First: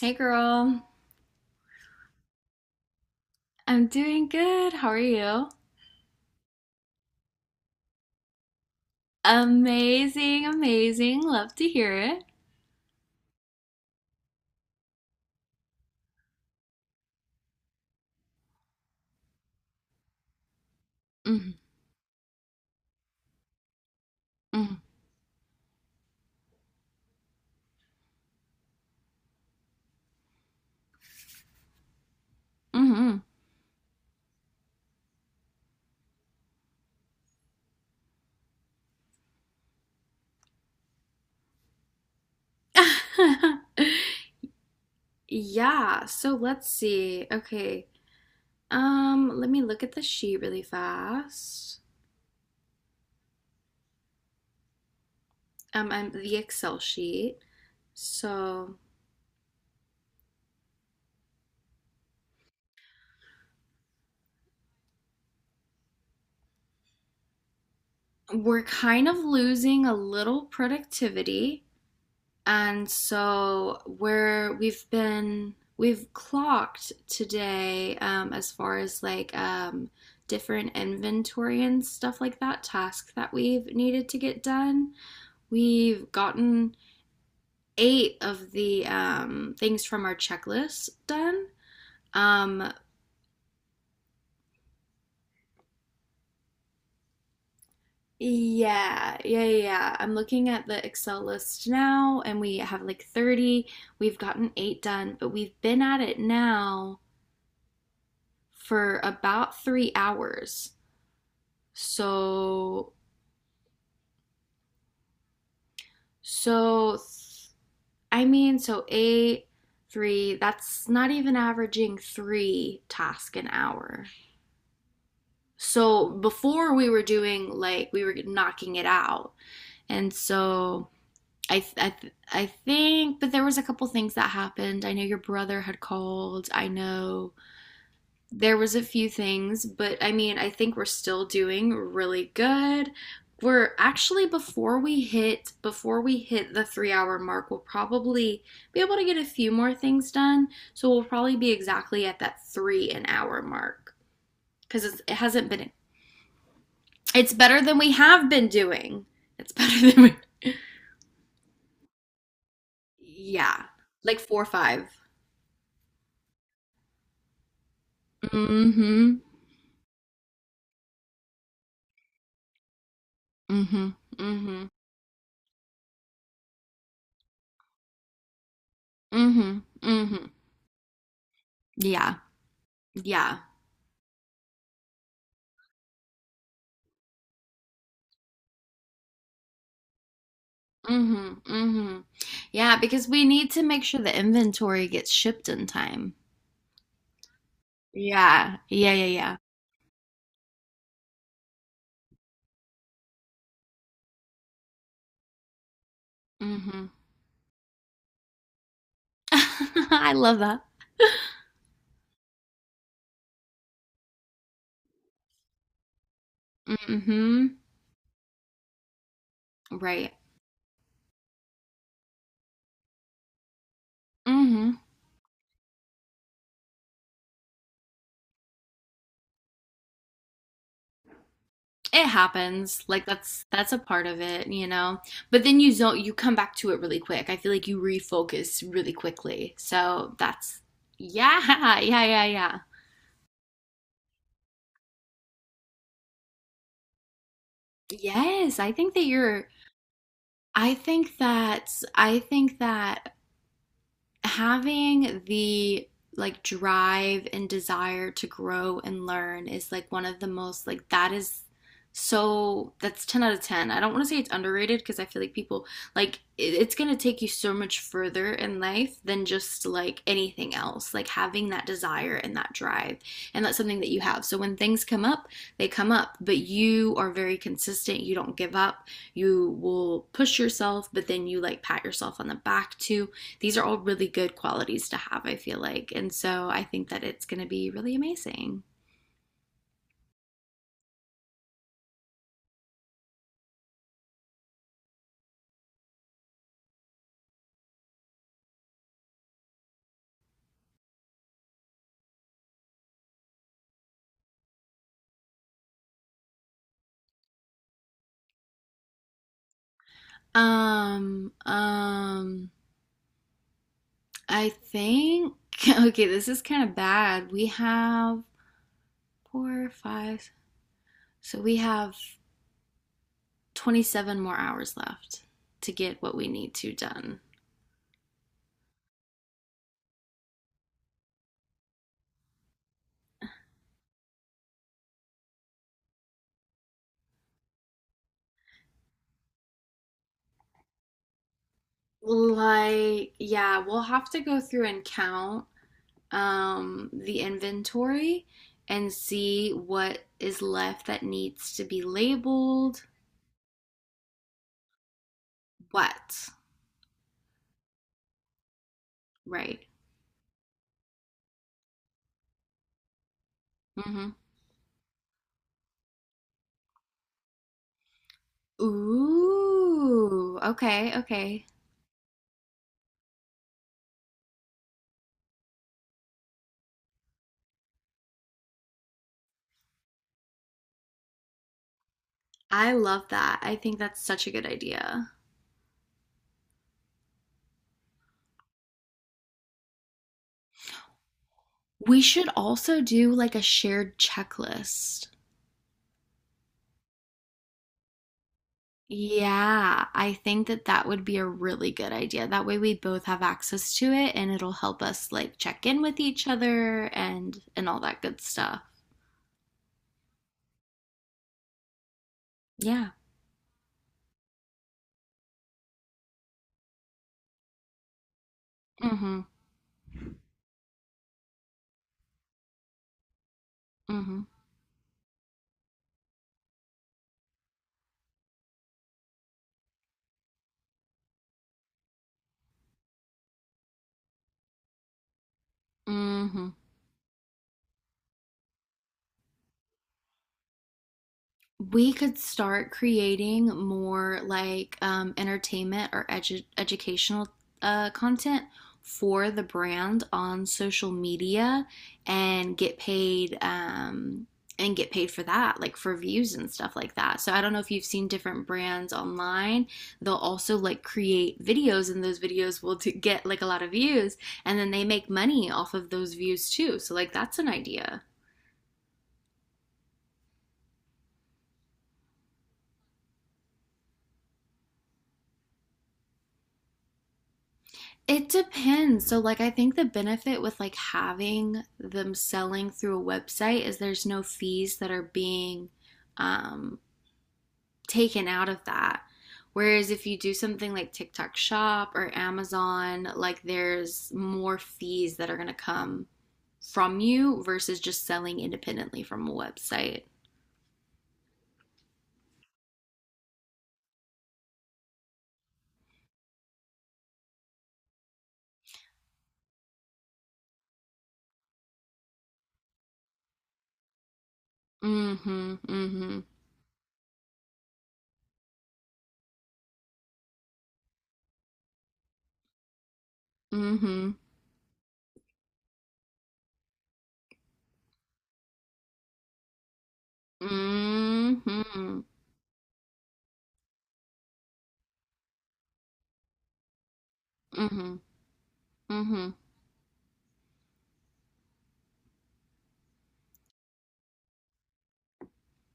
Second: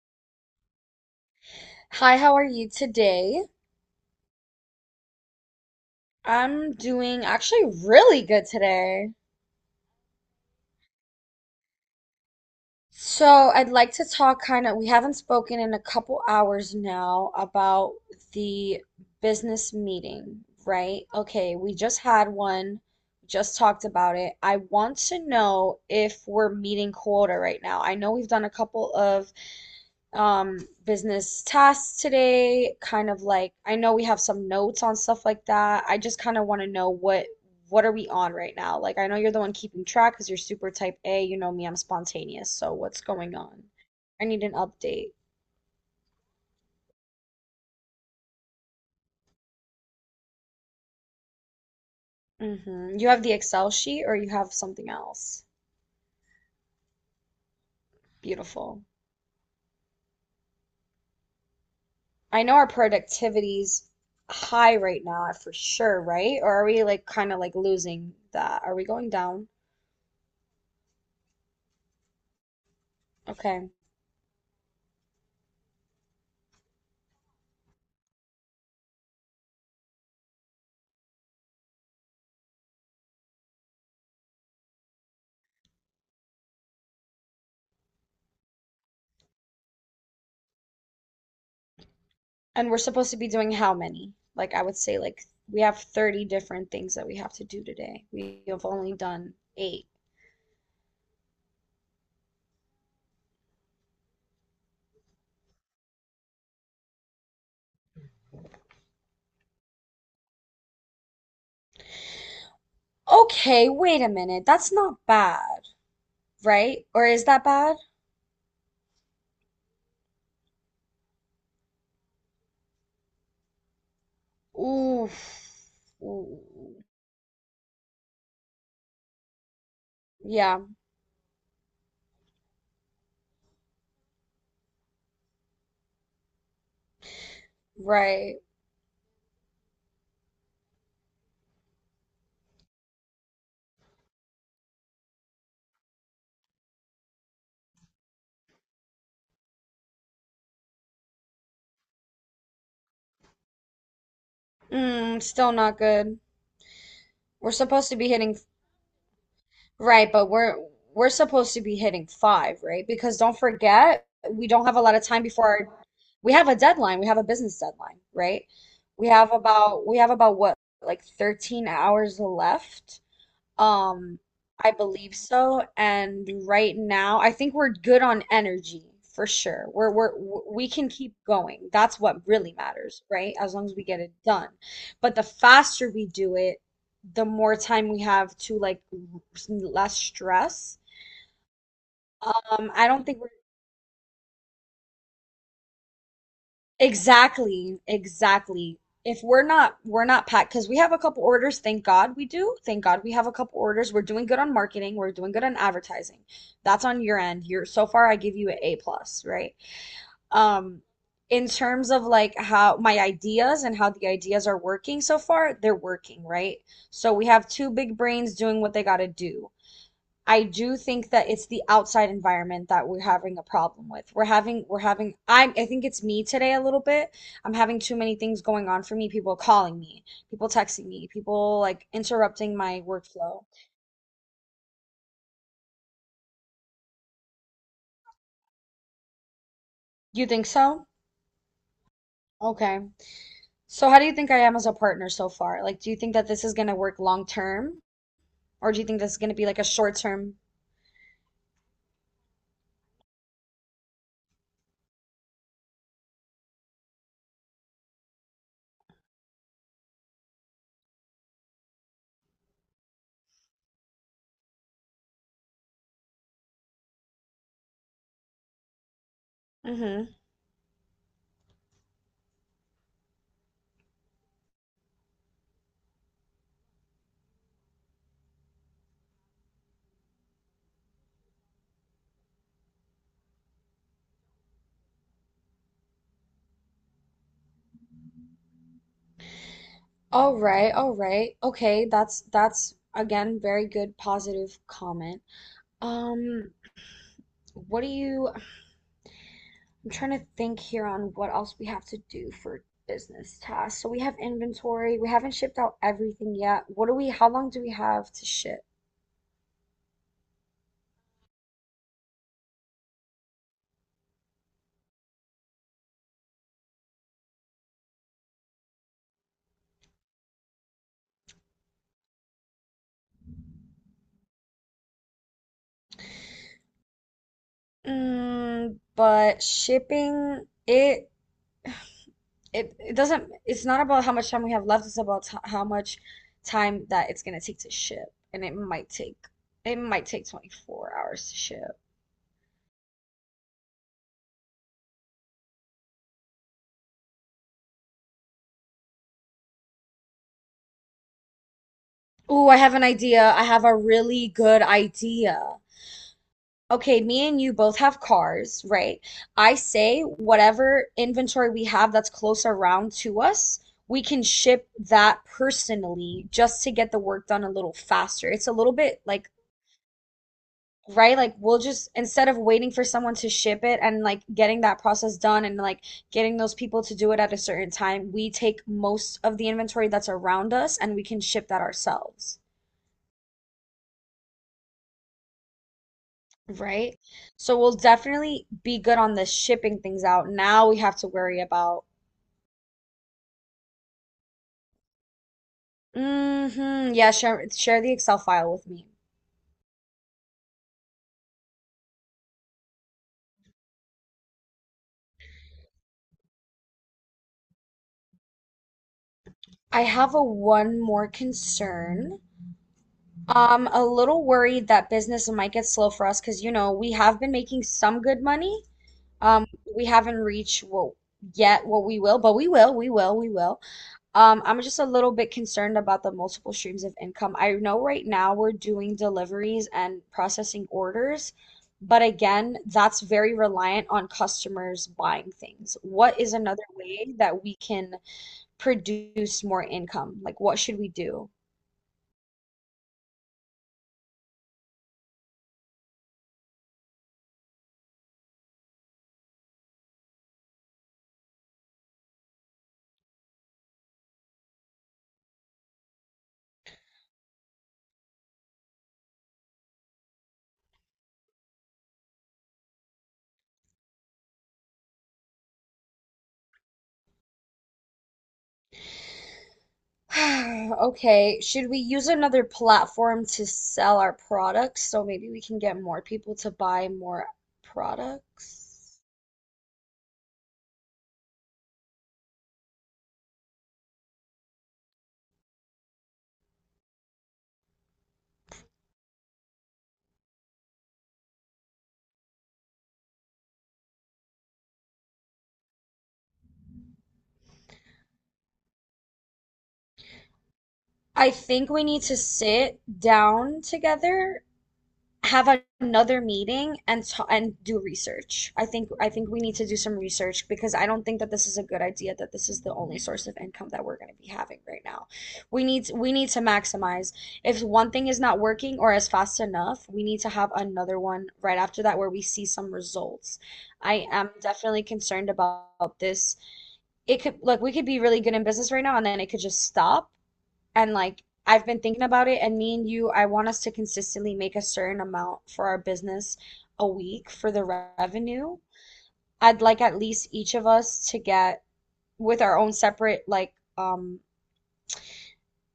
Hey girl, Hi, how are you today? I'm doing good. How are you? I'm doing actually really good today. Amazing, amazing. Love to hear it. So, I'd like to talk kind of, we haven't spoken in a couple hours now about the business meeting, right? Mhm, Okay, we just had one, just talked about it. I want to know if we're meeting quota right now. I know we've done a couple of um business tasks today, mhm, kind of mhm. like, I know we have some notes on stuff like that. I just kind of want to know what are we on right now. Like, I know you're the one keeping track because you're super type A. You know me, I'm spontaneous, so what's going on? I need an update. Yeah, so let's see. Okay. Let me look at the sheet really fast. You have the Excel sheet or you have something else? And the Excel sheet. So Beautiful. I know our productivity's high right now for sure, right? Or are we like kind of like losing that? we're Are we kind going of down? losing a little productivity. And Okay. so we've been we've clocked today, as far as like different inventory and stuff like that. Tasks that we've needed to get done, we've gotten 8 of the things from our checklist done. And um, we're supposed to be doing how many? Like, I would say, like, we have 30 different things that we have to do today. We have only yeah, done yeah, yeah, eight. yeah. I'm looking at the Excel list now, and we have like 30. We've gotten 8 done, but we've been at it now for about 3 hours. So, Okay, wait a minute. That's not bad, right? so, Or is that bad? I mean, so 8, 3, that's not even averaging 3 tasks an hour. Ooh. So before Ooh. we were doing like, we were knocking it out. And Yeah, so I think, but there was a couple things that happened. I know your brother had called. I know right. there was a few things, but I mean, I think we're still doing really good. We're actually before we hit the 3-hour mark, we'll probably be able to get a few more things done. So we'll probably be exactly at that 3 an hour mark, cuz it Mm, hasn't still been not good. it's We're better than supposed we to be have hitting. been doing. It's better than Right, we. but we're supposed to be hitting five, right? Because don't Yeah. forget, Like 4 or we don't have a 5. lot of time, we have a deadline. We have a business deadline, right? We Mhm. have about we have about what, like, 13 hours left? Mhm. Um, Mhm. I believe so. And right now, I think we're good on energy for Mhm. sure. We're we're Mhm. we can keep going. That's Yeah. what really matters, right? Yeah. As long as we get it done. But the faster we do it, the more time we have to, like, less stress. Mhm. Mhm. Yeah, I don't because think. we need to make sure the inventory gets shipped in time. Exactly, Yeah, exactly. yeah, yeah, If yeah. we're not packed because we have a couple orders, thank God we do. Thank God we have a couple orders. We're doing good on marketing, we're doing good on advertising. That's Mm-hmm. on your end. You're so far I give you an A plus, right? I love that. Um, in terms of like how my ideas and how the ideas are working so far, they're working, right? So we Mm-hmm. have two big brains doing what they gotta do. Right. I do think that it's the outside environment that we're having a problem with. We're having, Mm-hmm. we're having, I think it's me today a little bit. I'm having too many things going on for me. People calling me, people texting me, people like It interrupting my happens. Like workflow. that's a part of it, you know. But then you zone, you come back to it really quick. I feel like you refocus really quickly. So You think that's, so? yeah, yeah, yeah, yeah. Okay. So how do you think I am as a partner so far? Like, do you think that this is going to work long term? Yes, I Or do you think think that this is going to be you're, like a short term? I think that I think that having the like drive and desire to grow and learn is like one of the most, like, that is, so that's 10 out of 10. I don't want to say it's underrated because I feel like people, like, it's going to take you so much further in life than just like Mm-hmm. anything else, like having that desire and that drive, and that's something that you have. So when things come up, they come up, but you are very consistent. You don't give up. You will push yourself, but then you like pat yourself on the back too. These are all really good qualities to have, I feel like. And so I think that it's going to be really amazing. All right, all right. Okay, that's again very good positive comment. Um, what do you, I'm trying to think here on what else we have to do for business tasks. So we have inventory. We haven't shipped out everything yet. How long do we have to ship? Um, um, I think, okay, this is kind of bad. We have four, five, so we have 27 more hours left to get what we need to done. Mm, but shipping it, it it doesn't it's not about how much time we have left, it's about t how much time that it's gonna take to ship. And it might take 24 hours to ship. Like, yeah, we'll have to go through and count the inventory and see what is left that needs to be Ooh, I have labeled. an idea. I have a really good idea. What? Okay, me and you both have cars, right? I Right. say whatever inventory we have that's close around to us, we Mm-hmm. can ship that personally just to get the work done a little faster. It's a little bit like, Ooh, okay, right? Like, okay. we'll just, instead of waiting for someone to ship it and like getting that process done and like getting those people to do it at a certain time, we take most of the inventory that's around us and we can ship that ourselves, I love that. I think that's such a good idea. right? So we'll definitely be good on the shipping things out. Now we have to worry about. We should also do like a shared checklist. Yeah, share the Excel file with me. Yeah, I think that that would be a really good idea. That way we both have access to it and it'll help us like check in with each other and all that good stuff. I have a one more concern. Yeah. A little worried that business might get slow for us because, we have been making some good money. Mm-hmm. Um, we haven't reached what yet what we will, but we will, we will, we will. Mm-hmm. I'm just a little bit concerned about the multiple streams of income. I know right now we're doing deliveries and processing orders, but again, that's very reliant on customers buying things. What is Mm-hmm. another way that we can produce more income? Like, what should we do? We could start creating more like entertainment or edu educational content for the brand on social media and get paid, and get paid for that, like for views and stuff like that. So I don't know if you've seen different brands online. They'll also like create videos, and those videos will get like a lot of views, and then they make money off of those views too. So like that's an idea. Okay, should we use another platform to sell our products so maybe we can get more people to buy more It products? depends. So, like, I think the benefit with like having them selling through a website is there's no fees that are being um, taken out of that. Whereas if you do something like TikTok Shop or Amazon, like there's more fees that are going to come from you versus just selling independently from a website. I think we need to sit down together, have another meeting and ta and do research. I think we need to do some research because I don't think that this is a good idea that this is the only source of income that we're going to be having right now. Mm-hmm. We need we Mm-hmm. need to maximize. If one thing is not working or is fast enough, we need to have another one right after that where we see some results. I Mm-hmm. am definitely concerned about this. It could look, we could be really good in business right now and then it could just stop, and like Mm-hmm. I've been Mm-hmm. thinking about it, and me and you, I want us to consistently make a certain amount for our business a week for the Mm-hmm. revenue. Mm-hmm. I'd like at least each of us to get with our own separate, like, um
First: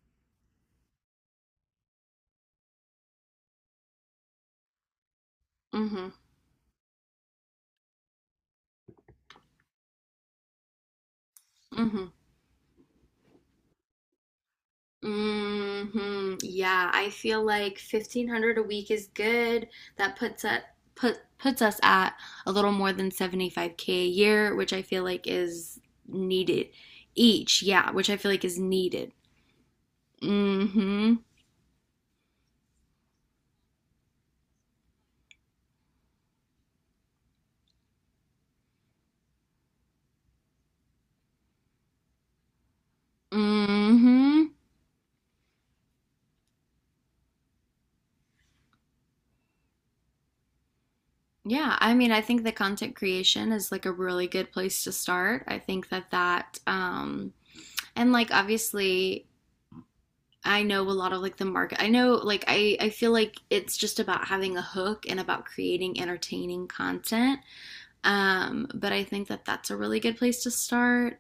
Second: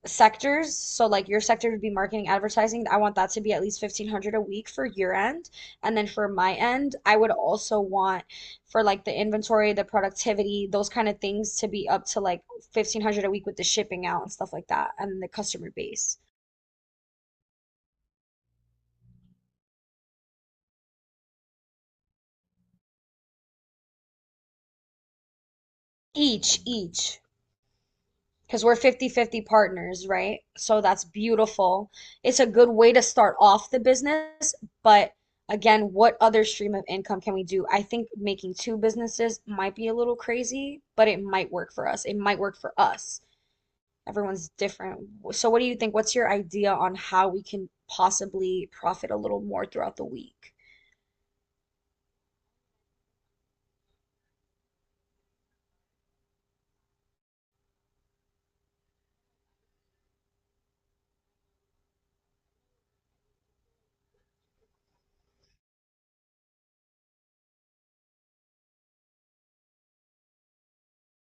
sectors. So like your sector would be marketing, advertising. I want that to be at least 1500 a week for your end. And then for my end, I would also want for like the inventory, the productivity, those kind of things to be up Mm-hmm. to like 1500 a week with the shipping out and stuff like that and the customer base. Hmm. Yeah, I feel like 1500 a week is good. That puts us, puts us at a little more than 75K a year, which I feel like is needed, Each, each. Yeah, which I feel like is because we're needed. 50-50 partners, right? So that's Mm-hmm. beautiful. It's a good way to start off the business, but again, what other stream of income can we do? I think making two businesses might be a little crazy, but it might work for us. It might work for us. Mm-hmm. Everyone's different. So what do you think? What's your idea on how we can possibly profit a little more throughout the week? Yeah, I mean, I think the content creation is like a really good place to start. I think that um, and like obviously I know a lot of like the market. I know like I feel like it's just about having a hook and about creating entertaining content. But I think that that's a really good place to start.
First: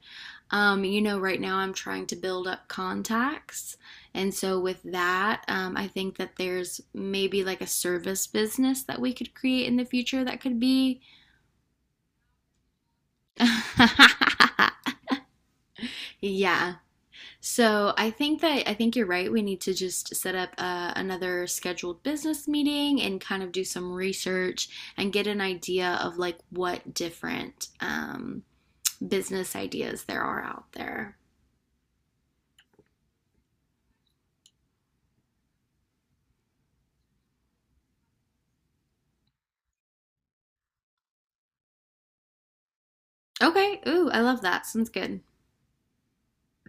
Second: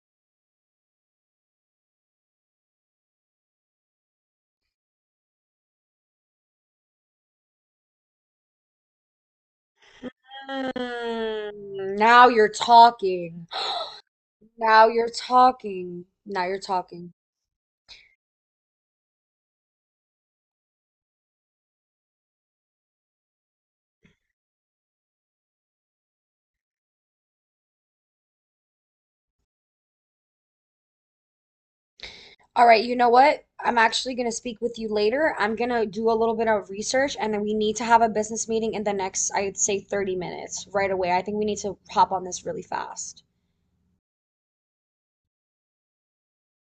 You know, right now I'm trying to build up contacts. And so, with that, I think that there's maybe like a service business that we could create in the future that could be. Mm, now you're talking. Now you're talking. Now you're Yeah, talking. so I think that, I think you're right. We need to just set up another scheduled business meeting and kind of do some research and get an idea of like what different business ideas there are out there. All right, you know what? I'm actually going to speak with you later. I'm going to do a little bit of research and then we need to have a business meeting in the next, I'd say, 30 minutes right away. I think we need to hop on this really fast. Okay. Ooh, I love that. Sounds good.